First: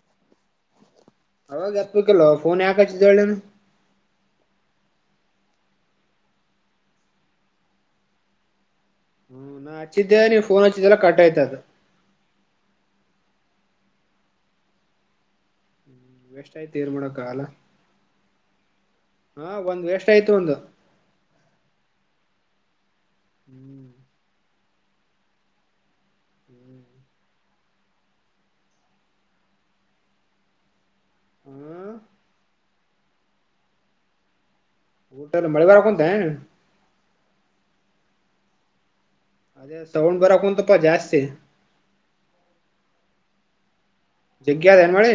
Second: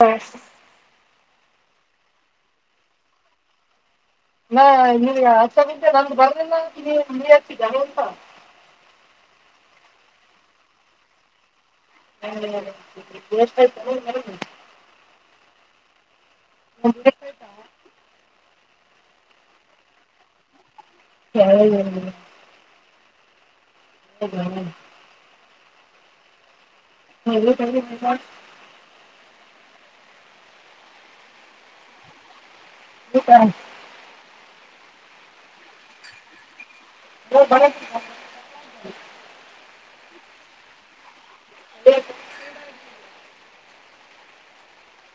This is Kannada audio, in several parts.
ಬಾಸ್. ಅವಾಗ ಹತ್ಬೇಕಲ್ ಫೋನ್ ಯಾಕ ಹಚ್ಚಿದಿ ಹೇಳ್ ನೀನ. [unintelligible] ಹ್ಮ್ ನಾ ಹಚ್ಚಿದ್ದೆ ನೀವು ಫೋನ್ ಹಚ್ಚಿದೆಲ್ಲ ಕಟ್ ಆಯ್ತದು. [unintelligible] ವೇಸ್ಟ್ ಆಯ್ತು ಏನ್ ಮಾಡೋಡಕ ಆಗಲ್ಲ ಹ ಒಂದ್ ವೇಸ್ಟ್ ಆಯ್ತು ಒಂದು. [unintelligible] ಹ್ಮ್. [unintelligible] [unintelligible] ಆ. [unintelligible] ಊಟಲ್ ಮಳಿ ಬಾರ ಕುಂತೀ. [unintelligible] ಅದೇ ಸೌಂಡ್ ಬರಾಕಂತಪ್ಪಾ ಜಾಸ್ತಿ. [unintelligible] ಜಗ್ಯ ಅದ ಏನ್ ಮಳಿ.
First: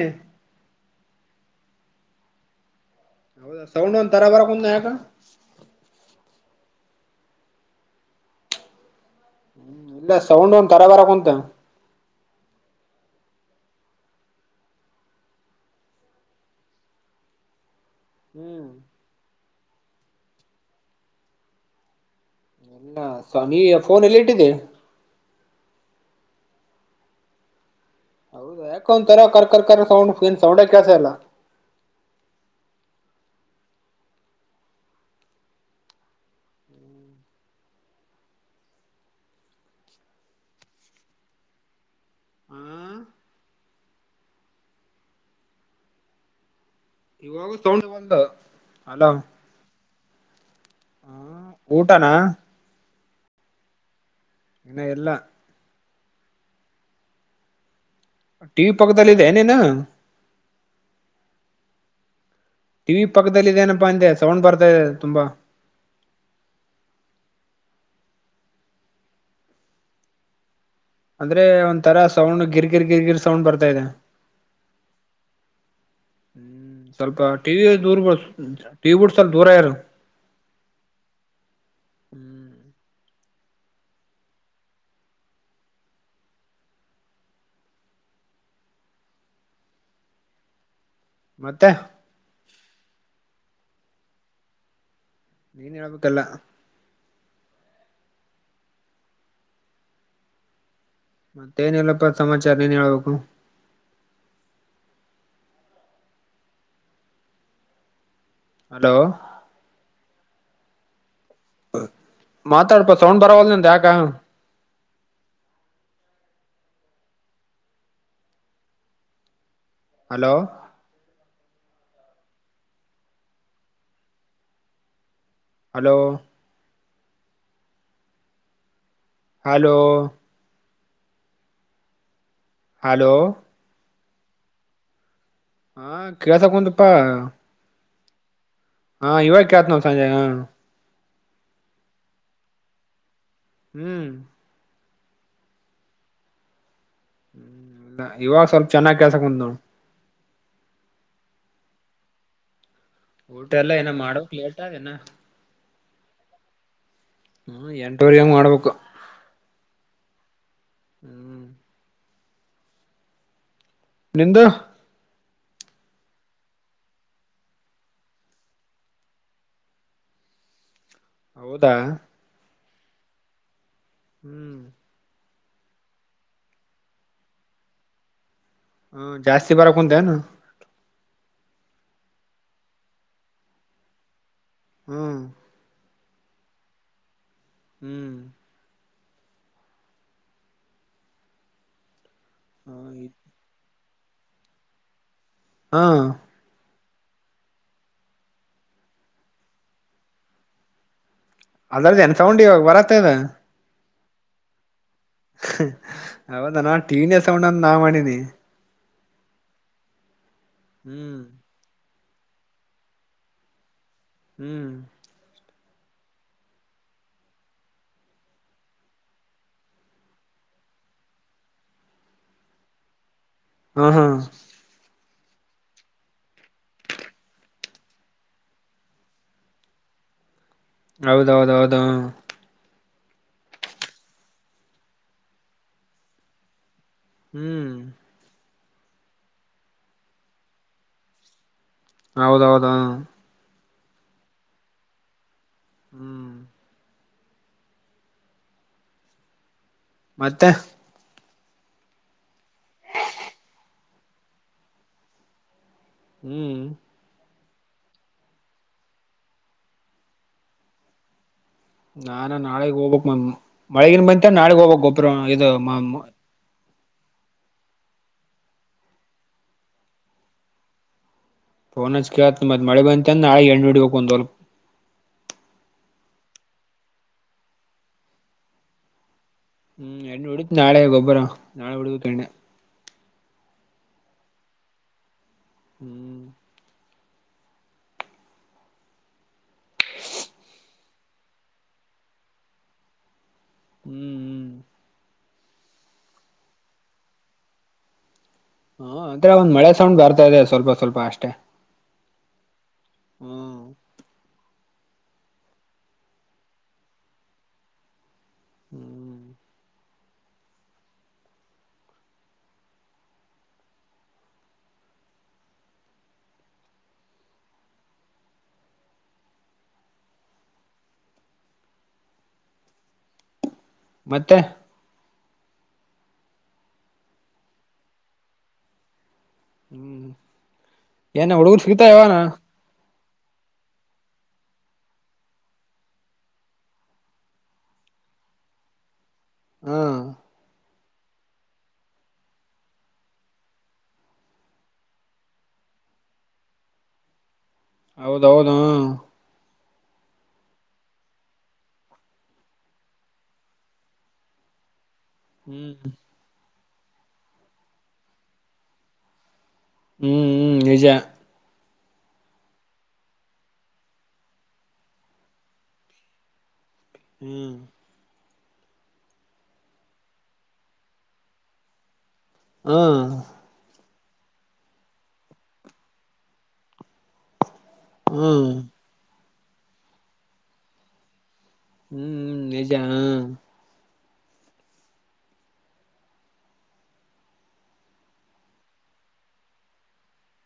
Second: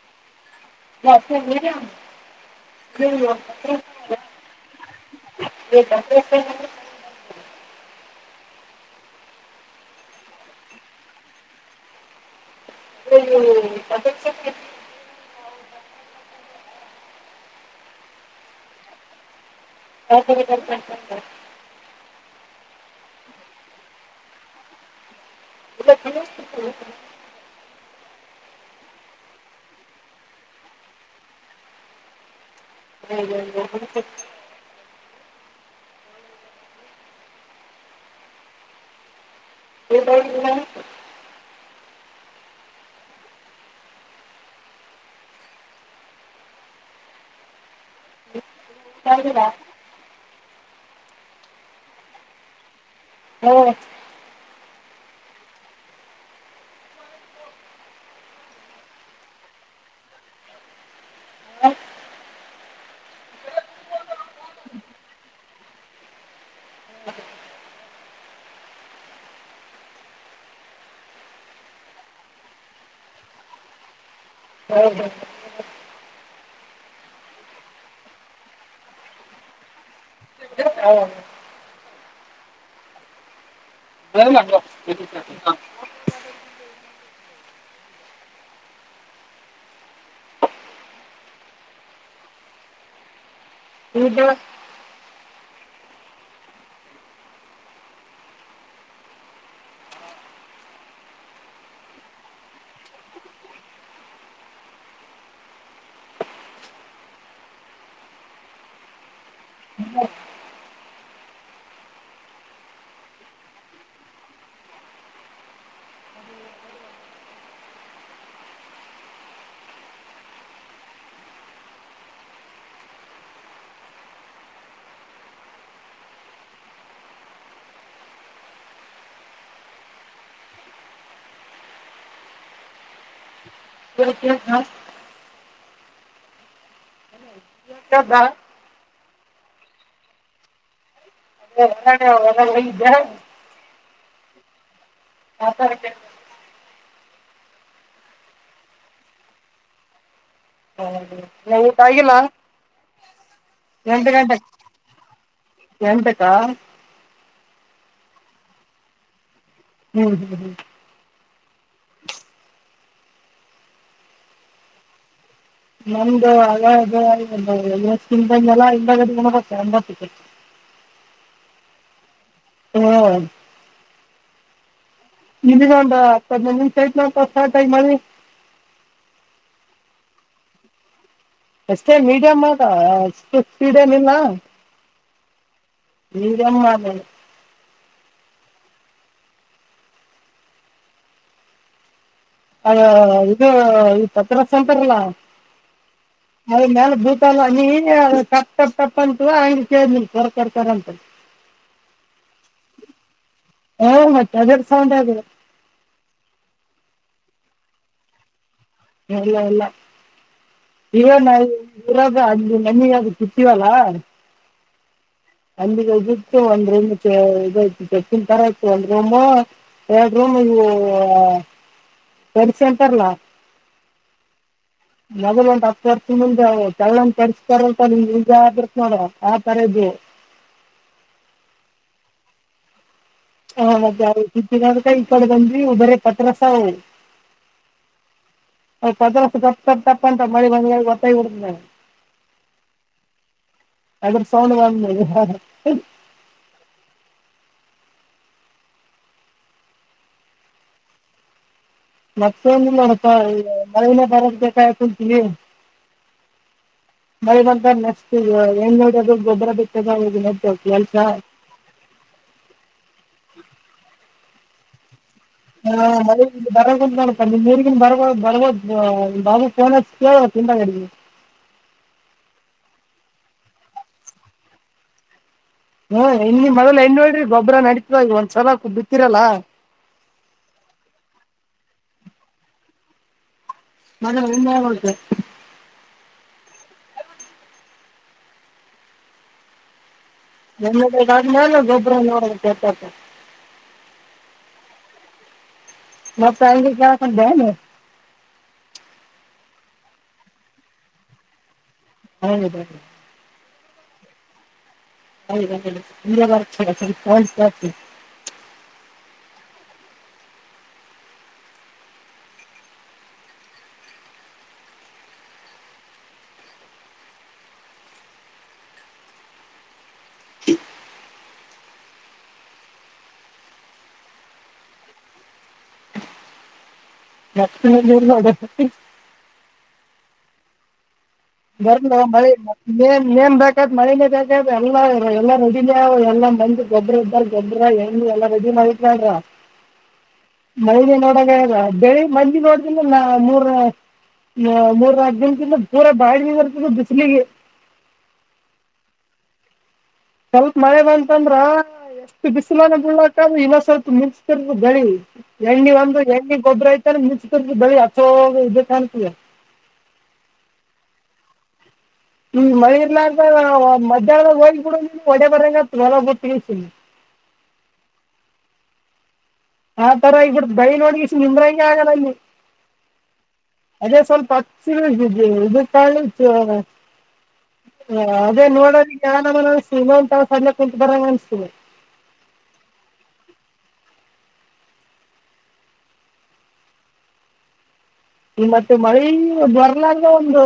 [unintelligible] ತರಬರ ಕುಂತ್ನ ಯಾಕ. [unintelligible] ಹ್ಮ್ ಇಲ್ಲ ಸೌಂಡ್ ಒಂದ್ ತರ ಬರ ಕುಂತ ಅಲ್ಲ. [unintelligible] ಹ್ಮ್. [unintelligible] ಹ ಸ ನೀ ಫೋನ್ ಎಲ್ಲಿ ಇಟ್ಟಿದ್ದಿ. [unintelligible] ಯಾಕೊಂತರ ಕರ್ ಕರ್ಕರ್ ಸೌಂಡ್ ಏನ್ ಸೌಂಡ್ ಕೇಳ್ತಾ ಇಲ್ಲ. [unintelligible] [unintelligible] ಹಾ. ಇವಾಗ ತಗೊಂಡ ಬಂದ. [unintelligible] ಊಟನಾ. ಹ್ಮ್. ಇನ್ನ ಇಲ್ಲಾ. ಟಿ ವಿ ಪಕ್ಕದಲ್ಲಿದೆ ನೀನು. ಟಿ ವಿ ಪಕ್ಕದಲ್ಲಿ ಇದೇನಪ್ಪಾ ಅಂದೆ ಸೌಂಡ್ ಬರ್ತಾ ಇದೆ ತುಂಬಾ. ಅಂದ್ರೆ ಒಂತರ ಸೌಂಡ್ ಗಿರ್ ಗಿರ್ ಗಿರ್ ಸೌಂಡ್ ಬರ್ತಾ ಇದೆ. ಹೌದೌದು. ಹ್ಮ್ ಸ್ವಲ್ಪ ಟಿವಿ ದೂರ್ ಟಿವಿ ಬಿಟ್ಟ ಸ್ವಲ್ಪ ದೂರ ಇರ. [unintelligible] ಹ್ಮ್ [unintelligible] ಮತ್ತೆ. [unintelligible] ನೀನ್ ಹೇಳ್ಬೇಕ ಎಲ್ಲಾ. ಮತ್ತೆ ಏನ ಇಲ್ಲಪ್ಪ ಸಮಾಚಾರ ನೀನೆ ಹೇಳ್ಬೇಕು. ಹಲೋ. [unintelligible] ಮಾತಾಡ್ಪ ಸೌಂಡ್ ಬರವಲ್ಲ ನಿಂದ ಯಾಕ. ಹಲೋ. ಹಲೋ. ಹಲೋ. ಹಲೋ. [unintelligible] ಹಾ ಕೆಲ್ಸಾ ಕುಂತಪ. [unintelligible] ಹಾ ಇವಾಗ ಕೆಲ್ಸಕತ್ತ ಚಂದಗೆ. [unintelligible] ಹೊರಗ ಇದ್ದೆ. ಹ್ಮ್. [unintelligible] ಹ್ಮ್ ಇಲ್ಲ ಇವಾಗ ಸ್ವಲ್ಪ ಚೆನ್ನಾಗ ಕೆಲ್ಸಕುಂತ ನೋಡ. ಇನ್ನ ಊಟ ಆಗಿಲ್ಲಾ. ಊಟ ಎಲ್ಲ ಏನ ಮಾಡೋಕ್ ಲೇಟ್ ಅದ ಇನ್ನ. ಎಂತಕ್ಕಾ. ಹ್ಮ ಎಂಟುವರೆ ಹಂಗ ಮಾಡಬೇಕು. ಹ್ಮ್ ಹ್ಮ್ ಹ್ಮ್. ಹ್ಮ್. ನಿಂದು. ನಮ್ದು ಅ ಇವೆಲ ಹಿಂದಾಗಡೆ ಉಣ್ಣಕತೆ. [unintelligible] ಹೌದಾ. ಹ್ಮ್. ಹ್ಮ್. ನಿನಗ ಒಂದು ಹತ್ತು ಹದ್ನೈದ್ ನಿಮ್ಷ ಐತ್. [unintelligible] ಹೂ ಜಾಸ್ತಿ ಬರಕುಂತೆನು. ಅಷ್ಟೇ ಮೀಡಿಯಂ ಅದ ಅಷ್ಟು ಸ್ಪೀಡ್ ಏನಿಲ್ಲ. ಹೂ. ಮೀಡಿಯಂ. [unintelligible] ಹ್ಮ್. ಅದ ಇದು ಈ ಪತ್ರ. [unintelligible] ಹಾ. ಮನಿ ಮ್ಯಾಲೆ ಬೀಳ್ತಲ್ವಾಲ್ಲ ಹನಿ ತಪ್ಪ ಅಂತ ಹಂಗ ಕೇಳ ಕರ್ ಕರ್ ಅಂತ. [inaudible] ಅದ್ರದ ಎನ್ ಸೌಂಡು ಇವಾಗ ಬರಾತ್ತದ. ಹೌದ್ ಮತ್ತೆ ಅದರ ಸೌಂಡ್ ಅದು. ಹೌದ ಏನ ಟಿವಿನೇ ಸೌಂಡ್ ಅಂತ ನಾ ಮಾಡೀನಿ. ಇಲ್ಲ ಇಲ್ಲ ಇವೇ ಹ್ಮ್ ನವ. [unintelligible] ಹ್ಮ್. ಅಂಗ್ಡಿಗ್ ಹೋಗಿತ್ತು ಒಂದ್ ರೂಮ್ ಇತ್ತು ಬೆಕ್ಕಿನ ತರ ಇತ್ತು ಒಂದ್ ರೂಮ. ಎರ್ಡ್ ರೂಮ ಇವು ಸರ್ಸ ಅಂತಾರಲ್ಲ. ಹ್ಮ ಹ್ಮ. ಮಗದ ಒಂದ್ ಹತ್ ವರ್ಷ ಹಿಂದಿಂದ ಚಳ್ಳನ್ ತರಿಸ್ತಾರಂತ ನಿಮ್ ನಿಜ ಆಬಿಡ್ತ್ ನೋಡ ಆವಾಗ ತರದು. ಹೌದೌದೌದ ಹ್ಮ. ಹಾ ಮದ್ಯಾನಕ್ [unintelligible] ಈ ಕಡಿ ಬಂದ್ವಿ ಬರೆ ಪತ್ರಸ ಅವು. ಹ್ಮ್. ಆ ಪತ್ರಾಸ ಟಪ್ ಟಪ್ ಟಪ್ ಅಂತ ಮಳಿ ಗಾಳಿಗಿ ಅಟ್ಟ ಹಿಡದನು. ಹೌದೌದ ಹ್ಮ್. ಅದ್ರ ಸೌಂಡ ಬಂದ್ಮೇಲ್ ಇಪ್ಪತ್ತ. ಹ್ಮ್. ಮತ್ತ. ಮತ್ತೇನಿಲ್ ನೋಡಪ್ಪ ಈಗ ಮಳಿನ ಬರದ ಬೇಕಾಗ ಕುಂತಿನಿ. ಹ್ಮ್. ಮಳಿ ಬಂತಂದ ನೆಕ್ಸಟಿಗೆ ಏನ್ ನೋಡದು ಗೊಬ್ಬರ ಬಿತ್ತದು ಅವಾಗಿರತ್ತೆ ಕೆಲ್ಸ. ನಾನು ನಾಳೆಗ್ ಹೋಗ್ಬೇಕ್ ಮ್ಯಾಮ್ ಮಳೆಗಿನ ಬಂತ ನಾಳಗ್ ಹೋಗ್ಬೇಕ್ ಗೊ ತ್ರ ಇದು. [unintelligible] ಇಲ್ಲ ಬರಂಗಿಲ್ಲ ನೋಡಪಾ ನಿಮ್ಮ್ ಊರಿಗ್ ಇನ್ನ್ ಬರ್ಬೋದ ಬರ್ಬೋದ ಬಾಬುಗ ಫೋನ್ ಹಚ್ ಕೇಳ ಹಿಂದಗಡಿಗಿ. ಫೋನ್ ಹಚ್ ಕೇಳತನ್ ಮತ್ ಮಳೆ ಬಂತಂದ್ರ್ ನಾಳೆಗ್ ಎಣ್ಣಿ ಹೊಡಿಬೇಕ ಒಂದ್ ಹೊಲಕ್ಕ್. ಹ್ಮ್ ಇನ್ನ್ ಮಳಿಲಿ ಎಣ್ಣಿ ಹೊಡಿರಿ ಗೊಬ್ಬರ ನಡೀತದ ಈಗ ಒಂದ್ ಸಲಕ ಬಿತ್ತಿರಲ್ಲ. ಹ್ಮ್ ಎಣ್ಣಿ ಹೊಡಿತನ ನಾಳೆ ಗೊಬ್ಬರ ನಾಳೆ ಹೊಡಿಬೇಕ್ ಎಣ್ಣೆ. [unintelligible] ಹ್ಮ್. ಹನ್ನೆರಡ ಆದ್ಮೇಲೆ ಗೊಬ್ಬರ ನೋಡಬೇಕ್ ಗೊತ್ತಾತದ. ಹ್ಮ್. ಹ್ಮ್ ಮತ್ ಅಲ್ಲಿಗ ಕೆಳಕಂತ್ಯಾ ನಿ. ಹ್ಮ್ ಅದ ಅನ್ನಿ ಮಳೆ ಸೌಂಡ್ ಬರ್ತಾ ಇದೆ ಸ್ವಲ್ಪ ಸ್ವಲ್ಪ ಅಷ್ಟೇ. ಅರಾಮಿದಾರ ಅವ್ರ್. ಹ್ಮ್. [unintelligible] ಹ್ಮ್. ಮತ್ತ. ಮತ್ತೇನಿಲ್ಲ ನೋಡ್ ಹ್ಮ್ ಏನ ಹುಡುಗರ ಸಿಗ್ತಾವ ಎನ. ಮೆನ್ ಮೇನ್ ಬೇಕತ್ ಮಳಿನೇ ಬೇಕತ್ ಎಲ್ಲಾ ಎಲ್ಲಾ ರೆಡಿನ ಅವ ಎಲ್ಲಾ ಮಂದಿ. ಗೊಬ್ಬರ ಗಿಬ್ಬರ್ ಗೆದ್ರಲ್ಲ ಎಲ್ಲಾ ರೆಡಿ ನ ಇಟ್ಕೊರಾ. ಹಾ. ಮಳಿನೇ ನೋಡದ ಆಗೇದ ಬೆಳಿ ಮಂದಿ ನೋಡ್ರಿದ್ರಲ್ಲನ್ ಮೂರ ಮೂರ್ನಾಕ ದಿವಸದಿಂದ ಪೂರಾ ಬಾಡಿ ಹೋಗಿರ್ತದ ಬಿಸಿಲಿಗಿ. ಹೌದೌದ ಹ್ಮ. ಸ್ವಲ್ಪ ಮಳಿ ಬಂತಂದ್ರ ಎಷ್ಟ ಬಿಸಿಲನ ಬಿಳ್ಳಕದ ಇನ ಸ್ವಲ್ಪ ಮಿಂಚತಿರ್ತದ ಬೆಳಿ. ಎಣ್ಣೆ ಹ್ಮ್ ಒಂದು ಎಣ್ಣೆ ಗೊಬ್ಬ್ರ ಐತಾನ ಮಿಂಚ್ತರ್ತದ ಬೆಳಿ ಅಚ್ಚೋ ಇದಕ್ಕ ಅಂತಿಗಿ. ಹ್ಮ್ ಹ್ಮ್ ನಿಜಾ. ಈಗ ಮಳಿ ಇರ್ಲಾರ್ದ ಅ ಮಧ್ಯಾಹ್ದ ಹೋಗಿ ಬಿಡ ನೀನ ಒಡೆ ಬರಗ ಹೊಲ ಗೊಟ್ಟೀ ಸ. ಹ್ಮ್. ಆ ತರ ಆಗಿ ಬಿಡತ್ತ ಬಯಲ ಹೋಗಿಸಿ ನಿಂದ್ರ ಹಂಗೆ ಆಗಲ್ಲ ಇಲ್ಲಿ. ಹಾ - ಅದೇ ಸ್ವಲ್ಪ ಹಚ್ಚಿರುದವಿ ಇದ ತೊಗೊಂಡಿದ್ದ [unintelligible] ಹ ಅದೇ ಹ್ಮ್ ನೋಡೋದ ಯಾರಮ್ಮನ್ ಅನಿಸ್ತವಿ ಇನ್ನೊಂದು ತಾಸು ಅಲ್ಲೇ ಕುಂತ ಬರ್ಬೇಕ ಅನಿಸ್ತೀದೇ. ಹ್ಮ್ ನಿಜ ಹ್ಮ್. ಈ ಮತ್ತೆ ಮಳೆ ಬರ್ಲಂಗ ಒಂದು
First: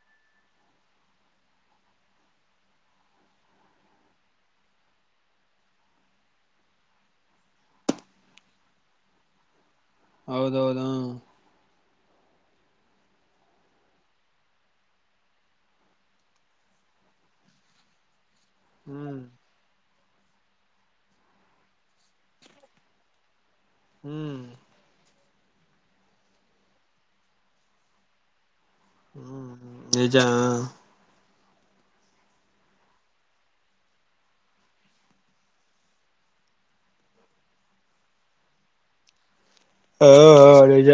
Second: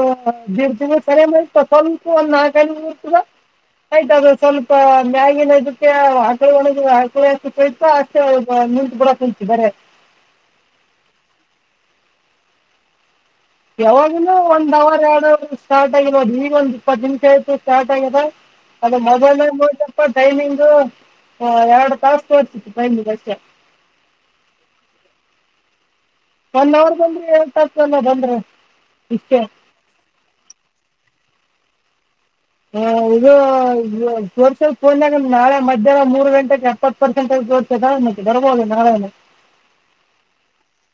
ಡೀಡ್ ತಿಂಗಳ ಸನೆ ಬಂತ್ ಸ್ವಲ್ಪ ಒಂದ ನಾಲ್ಕ ಐದ ಹನಿ [inaudible] ಆಯ್ತ ಅದು ಸ್ವಲ್ಪ ಮ್ಯಾಗಿನ ಇದಕ್ಕೆ ಆಕಳ ಒಳಗೆ ಆಕಳಯತ ನಿಂತು ಕೂಡ ಕಲ್ತಿದಾರೆ. ಹೌದೌದ ಹ್ಮ್. ಯಾವಾಗನ ಒಂದ್ ಅವರ್ ಎರಡ್ ಸ್ಟಾರ್ಟ್ ಆಗಿರದು ಈಗ ಒಂದ ಇಪ್ಪತ್ತು ನಿಮಿಷ ಆಯತು ಸ್ಟಾರ್ಟ್ ಆಗಿದೆ. ಅದ ಹ್ಮ್ ಮೊಬೈಲನ್ಯಾಗ ನೋಡಿನೆಪ್ಪ ಟೈಮಿಂಗ ಎರಡು ತಾಸ ತೋರಿಸತಿತ್ತು ಟೈಮಿಂಗ್ ಅಷ್ಟೆ ಹ್ಮ್. ಒಂದ ಅವರ್ ಬಂದ್ರಿ ಏನ್ ತಪ್ಪಲ್ಲ ಬಂದ್ರ. ಹ್ಮ್ ನಿಜ ಹ. ಹ ಇದು ಸರ್ಸಲ್ ಫೋನ್ಗ ನಾಳೆ ಮಧ್ಯಾಹ್ನ ಮೂರು ಗಂಟೆಗೆ ಇಪ್ಪತ್ತ ಪರ್ಸೆಂಟ್ ಬರ್ಬೋದು ನಾವೇನು ಹಾ ಹಾ ನಿಜ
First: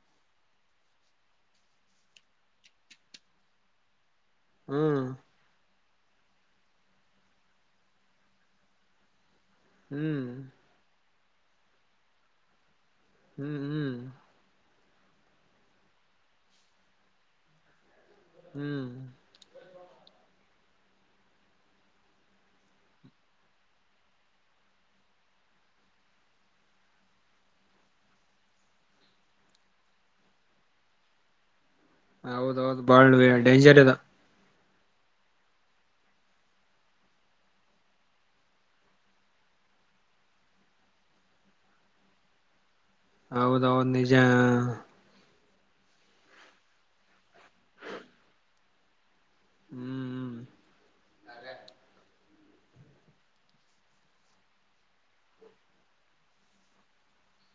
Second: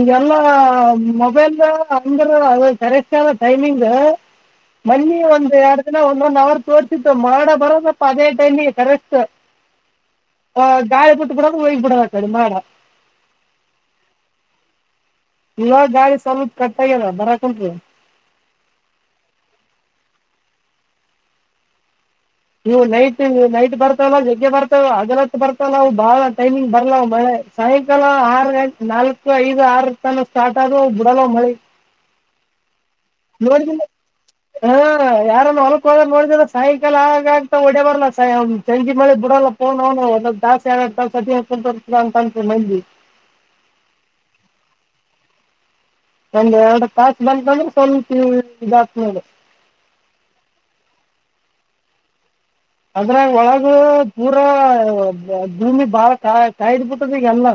ಈಗೆಲ್ಲಾ ಮೊಬೈಲ್ ಅಂದ ಕರೆಕ್ಟ್ ಆದ ಟೈಮಿಂಗ ಹ್ಮ್ ಮನ್ನಿ ಒಂದ್ ಎರಡ್ ದಿನ ಒಂದ್ ಒಂದ್ ಅವರ್ ತೋರ್ಸಿತ್ತ ಮಾಡ ಬರೋದಪ್ಪ ಅದೇ ಟೈನಿ ಕರೆಕ್ಟ್ ಹ್ಮ್. ಹ ಗಾಳಿ ಬಿಟ್ಟು ಬಿಡದು ಹೋಗಿ ಬಿಡೋದು ಅದ ಮಾಡ್ ಹ್ಮ್ ಹ್ಮ್. ಇಲ್ಲಿನೋಡ ಸ್ವಲ್ಪ ಕಟ್ಟ ಆಗೇದ ಬರಾಕುಂತದ. ಹ್ಮ್. ನೀವು ನೈಟ್ ನೈಟ್ ಬರ್ತಲ್ಲ ಜಗ್ಗೆ ಬರ್ತಾವ ಹಗಲತ್ತ ಬರ್ತಲ್ಲ ಅವು ಬಾಳ ಟೈಮಿಂಗ್ ಬರಲ್ಲ ಅವು ಮಳೆ ಸಾಯಂಕಾಲ ಆರ್ ನಾಲ್ಕು ಐದು ಆರ್ ಇರ್ತಾವ ಅಲ್ಲ ಸ್ಟಾರ್ಟ್ ಆದ ಬಿಡಲ್ಲ ಮಳೆ ಹೌದೌದು ಬಾಳ್ ಡೇಂಜರ್ ನೋಡಿದಿಲ್ಲ ಇದ. ಹಾ ಯಾರನ್ನು ಹೊಲಕ್ ಒಳ ನೋಡಿದ್ರ ಸಾಯಂಕಾಲ ಆಗ ಆಗ್ತಾ ಹೊಡೆ ಬರ್ಲ್ಲ ಸಂಜೆ ಮಳಿ ಬಿಡಲ್ಲ. [unintelligible] ಒಂದೊಂದ್ ತಾಸು ಎರಡ್ ತಾಸ ಅದರ್ತ ಅಂತರಿ ಮೈಲ್ಲಿ. ಹೌದದ ನಿಜ. ಒಂದ ಎರಡು ತಾಸು ಬಂತಕಂದ್ರೆ ಸ್ವಲ್ಪ ಇದಾಕ್ ನೇಲೆ ಹ್ಮ್ ಹ್ಮ್. ಅದ್ರಾಗ ಒಳಗ ಪೂರಾ ಗುಮ್ಮಿ ಬಾರ ಕಾಯಿಡ್ಬಿಟ್ಟದ ಈಗಲ್ಲ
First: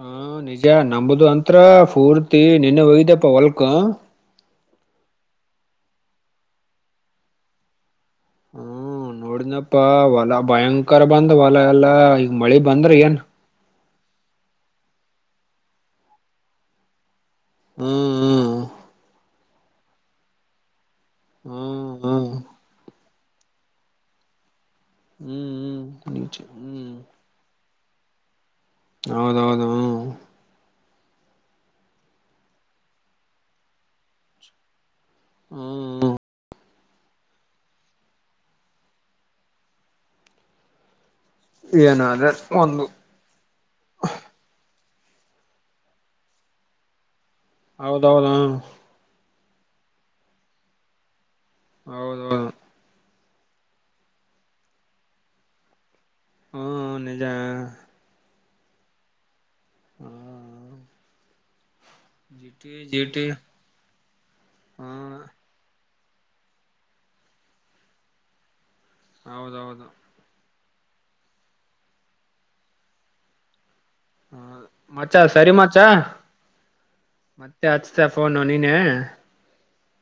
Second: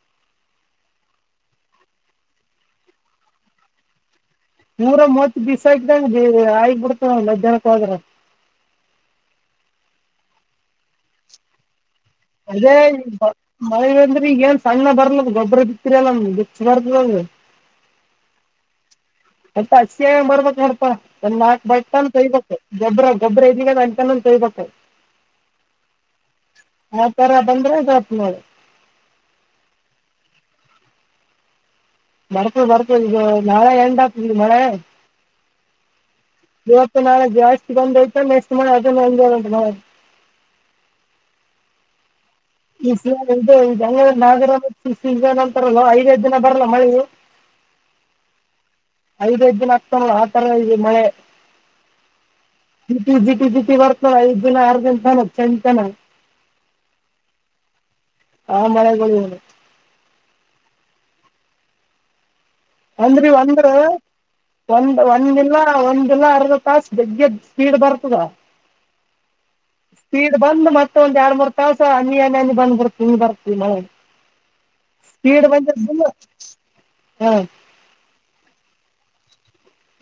ಹ ನಿಜ ನಂಬದು ಅಂತ್ರ ಫೂರ್ತಿ ನಿನ್ನೆ ಹೋಗಿದೆಪ್ಪ ಹೊಲ್ಕ ನೂರ ಮೂವತ್ ಬಿಸ್ ಆಕಂಗ ಆಗಿ ಬಿಡ್ತ ಮಧ್ಯಾಹ್ನಕ್ಕ ಹೋದ್ರ ಹ್ಮ ನೋಡಿದ್ನಪ್ಪಾ ಹೊಲ ಭಯಂಕರ ಬಂದ ಹೊಲ ಎಲ್ಲಾ ಮಳಿ ಅದೇ ಬಂದ್ರ ಏನ್ ಈಗ ಮಳೆ ಅಂದ್ರಿ ಈಗ ಏನ್ ಸಣ್ಣ ಬರ್ಲದ ಗೊಬ್ಬ್ರ ಬಿತ್ತರಿ ಅಲ್ಲ ಬಿಚ್ಚ ಬರ್ತದ ಅದು. ಹ್ಮ್. ಮತ್ತ ಹಸಿ ಆಗಿ ಬರ್ಬೇಕ ನೋಡ್ಪಾ ಒಂದ್ ನಾಲ್ಕ್ ಹ್ಮ್ ಬಟ್ಟಟ್ನ್ ಹ್ಮ್ ತೋಯಿಬೇಕು. ಗೊಬ್ರ ಗಬ್ಬ್ರ ಇದಗ ಅಲ್ಲಿ ತಾಣನು ತೋಯ್ಬೆಕ್. ಹ್ಮ್ ಹ್ಮ್ ಹ್ಮ್. ಆ ತರ ಬಂದ್ರೆ ಇದ ಆತದ ನೋಡು ಹೌದೌದು ಹ್ಮ್. ಬರ್ತದ ಬರ್ತದ ಇದು ನಾಳೆ ಎಂಡ್ ಆಗ್ತದೆ ಮಳೆ. ಹ್ಮ. ಇವತ್ತು ನಾಳು ಜಾಸ್ತಿ ಬಂದೈಐತ ನೆಕ್ಸ್ಟ್ ಮಳೆ ಅದಂಟ. ಏನ ರೆಸ್ಪಾನ್ಸ್ ಒಂದು. ಉಸ್ಲಗ್ ಇದೇ ನಾಗರ ಸೀಸನ್ ಅಂತರ ಐದೈಐದು ದಿನ ಬರಲ್ಲ ಮಳೆ. [unintelligible] ಹೌದೌದಾ.. ಐದ್ಐದ್ ಹಾಕ್ತಾನಲ್ಲ ದಿನ ಹಾಕ್ತಾನಲ್ಲ ಅತಾರ ಇದು ಮಳೆ. ಹೌದೌದು. ಜಿಟಿ ಜಿಟಿ ಜಿಟಿ ಬರ್ತಲ್ಲಾ ಐದು ದಿನ ಯಾರಗಂತ ನಮ್ಮ್ ಫ್ರೆಂಡ್ ತಾನೇ. ಹ್ಮ್ ನಿಜ. ಹಾ ಮಳೆ ಗುಳಿಇವ್ರು. ಹಾ ಹಾ ಹಾ. [inaudible] ಜಿಟೈ. [inaudible] ಅಂದ್ರಿ ಒಂದು ಒಂದ ಒಂದು ದಿನ. ಆಲ್ಲ ಒಂದಿಲ್ಲ ಅರ್ಧ ತಸ್ ಬೆಗ್ಗೆದ್ [unintelligible] ಸ್ಪೀಡ್ ಬರ್ತದ. ಹೌದೌದು. ಸೀಡ್ ಬಂದು ಮತ್ತೊಂದ್ ಎರಡ್ ಮೂರ್ ತಾಸ ಹನಿ ಹನಿ ಬಂದಬಿಡುತ್ತೆ ಇಂಗ್ ಬರುತ್ತೆ ಈ ಮಳೆ. ಹ ಮಚ್ಚಾ ಸ್ಪೀಡ್ ಸರಿ ಮಚ್ಚಾ ಬಂದಿರ್ತಿಲ್ಲ ಹ ಮತ್ತೆ ಅಚ್ತೀಯಾ ಫೋನು ನೀನೇ.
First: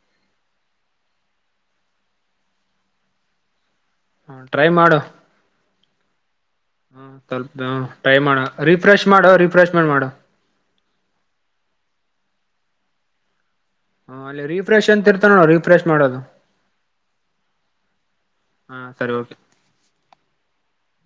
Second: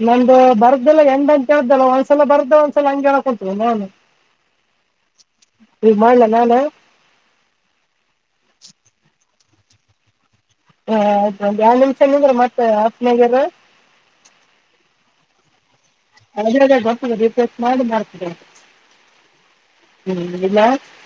ನಮ್ದು ಬರ್ದೆಲ್ಲ ಹೆಂಗ್ತ ಹೇಳೇಳ್ ಒಂದ್ಸಲ ಬರ್ದ್ದೆ ಒಂದ್ಸಲ ಹಂಗೆ ಹೇಳಕನಂತಿವೆ ನೊಡೋಣ. ಹಾ ಟ್ರೈ ಮಾಡು. ಈಗ ಮಾಡ್ಲ ನಾನೇ? ಹ ಸ್ವಲ್ಪ ಟ್ರೈ ಮಾಡು ರಿಫ್ರೆಶ್ ಮಾಡು ರಿಫ್ರೆಶ್ ಮಾಡಿ ಮಾಡು. ಆಯ್ತು ಒಂದ್ ಎರಡು ನಿಮಿಷ ನಿಂದ್ರೆ ಮತ್ತೇ ಹತ್ತನೇಗೆರೆ. ಹಾ ಅಲ್ಲಿ ರಿಫ್ರೆಶ್ ಅಂತ ಇರುತ್ತೆ ನೋಡು ರೀ. ಒಳಗಡೆ ಇದೇ ಗೊತ್ತು ರಿಫ್ರೆಶ್ ಮಾಡಿ ಮಾಡ್ತಿನೇಳು ಹಾ ಸರಿ ಓಕೆ ಹ್ಮ್ ಇಡಲ್ಲಾ. [unintelligible]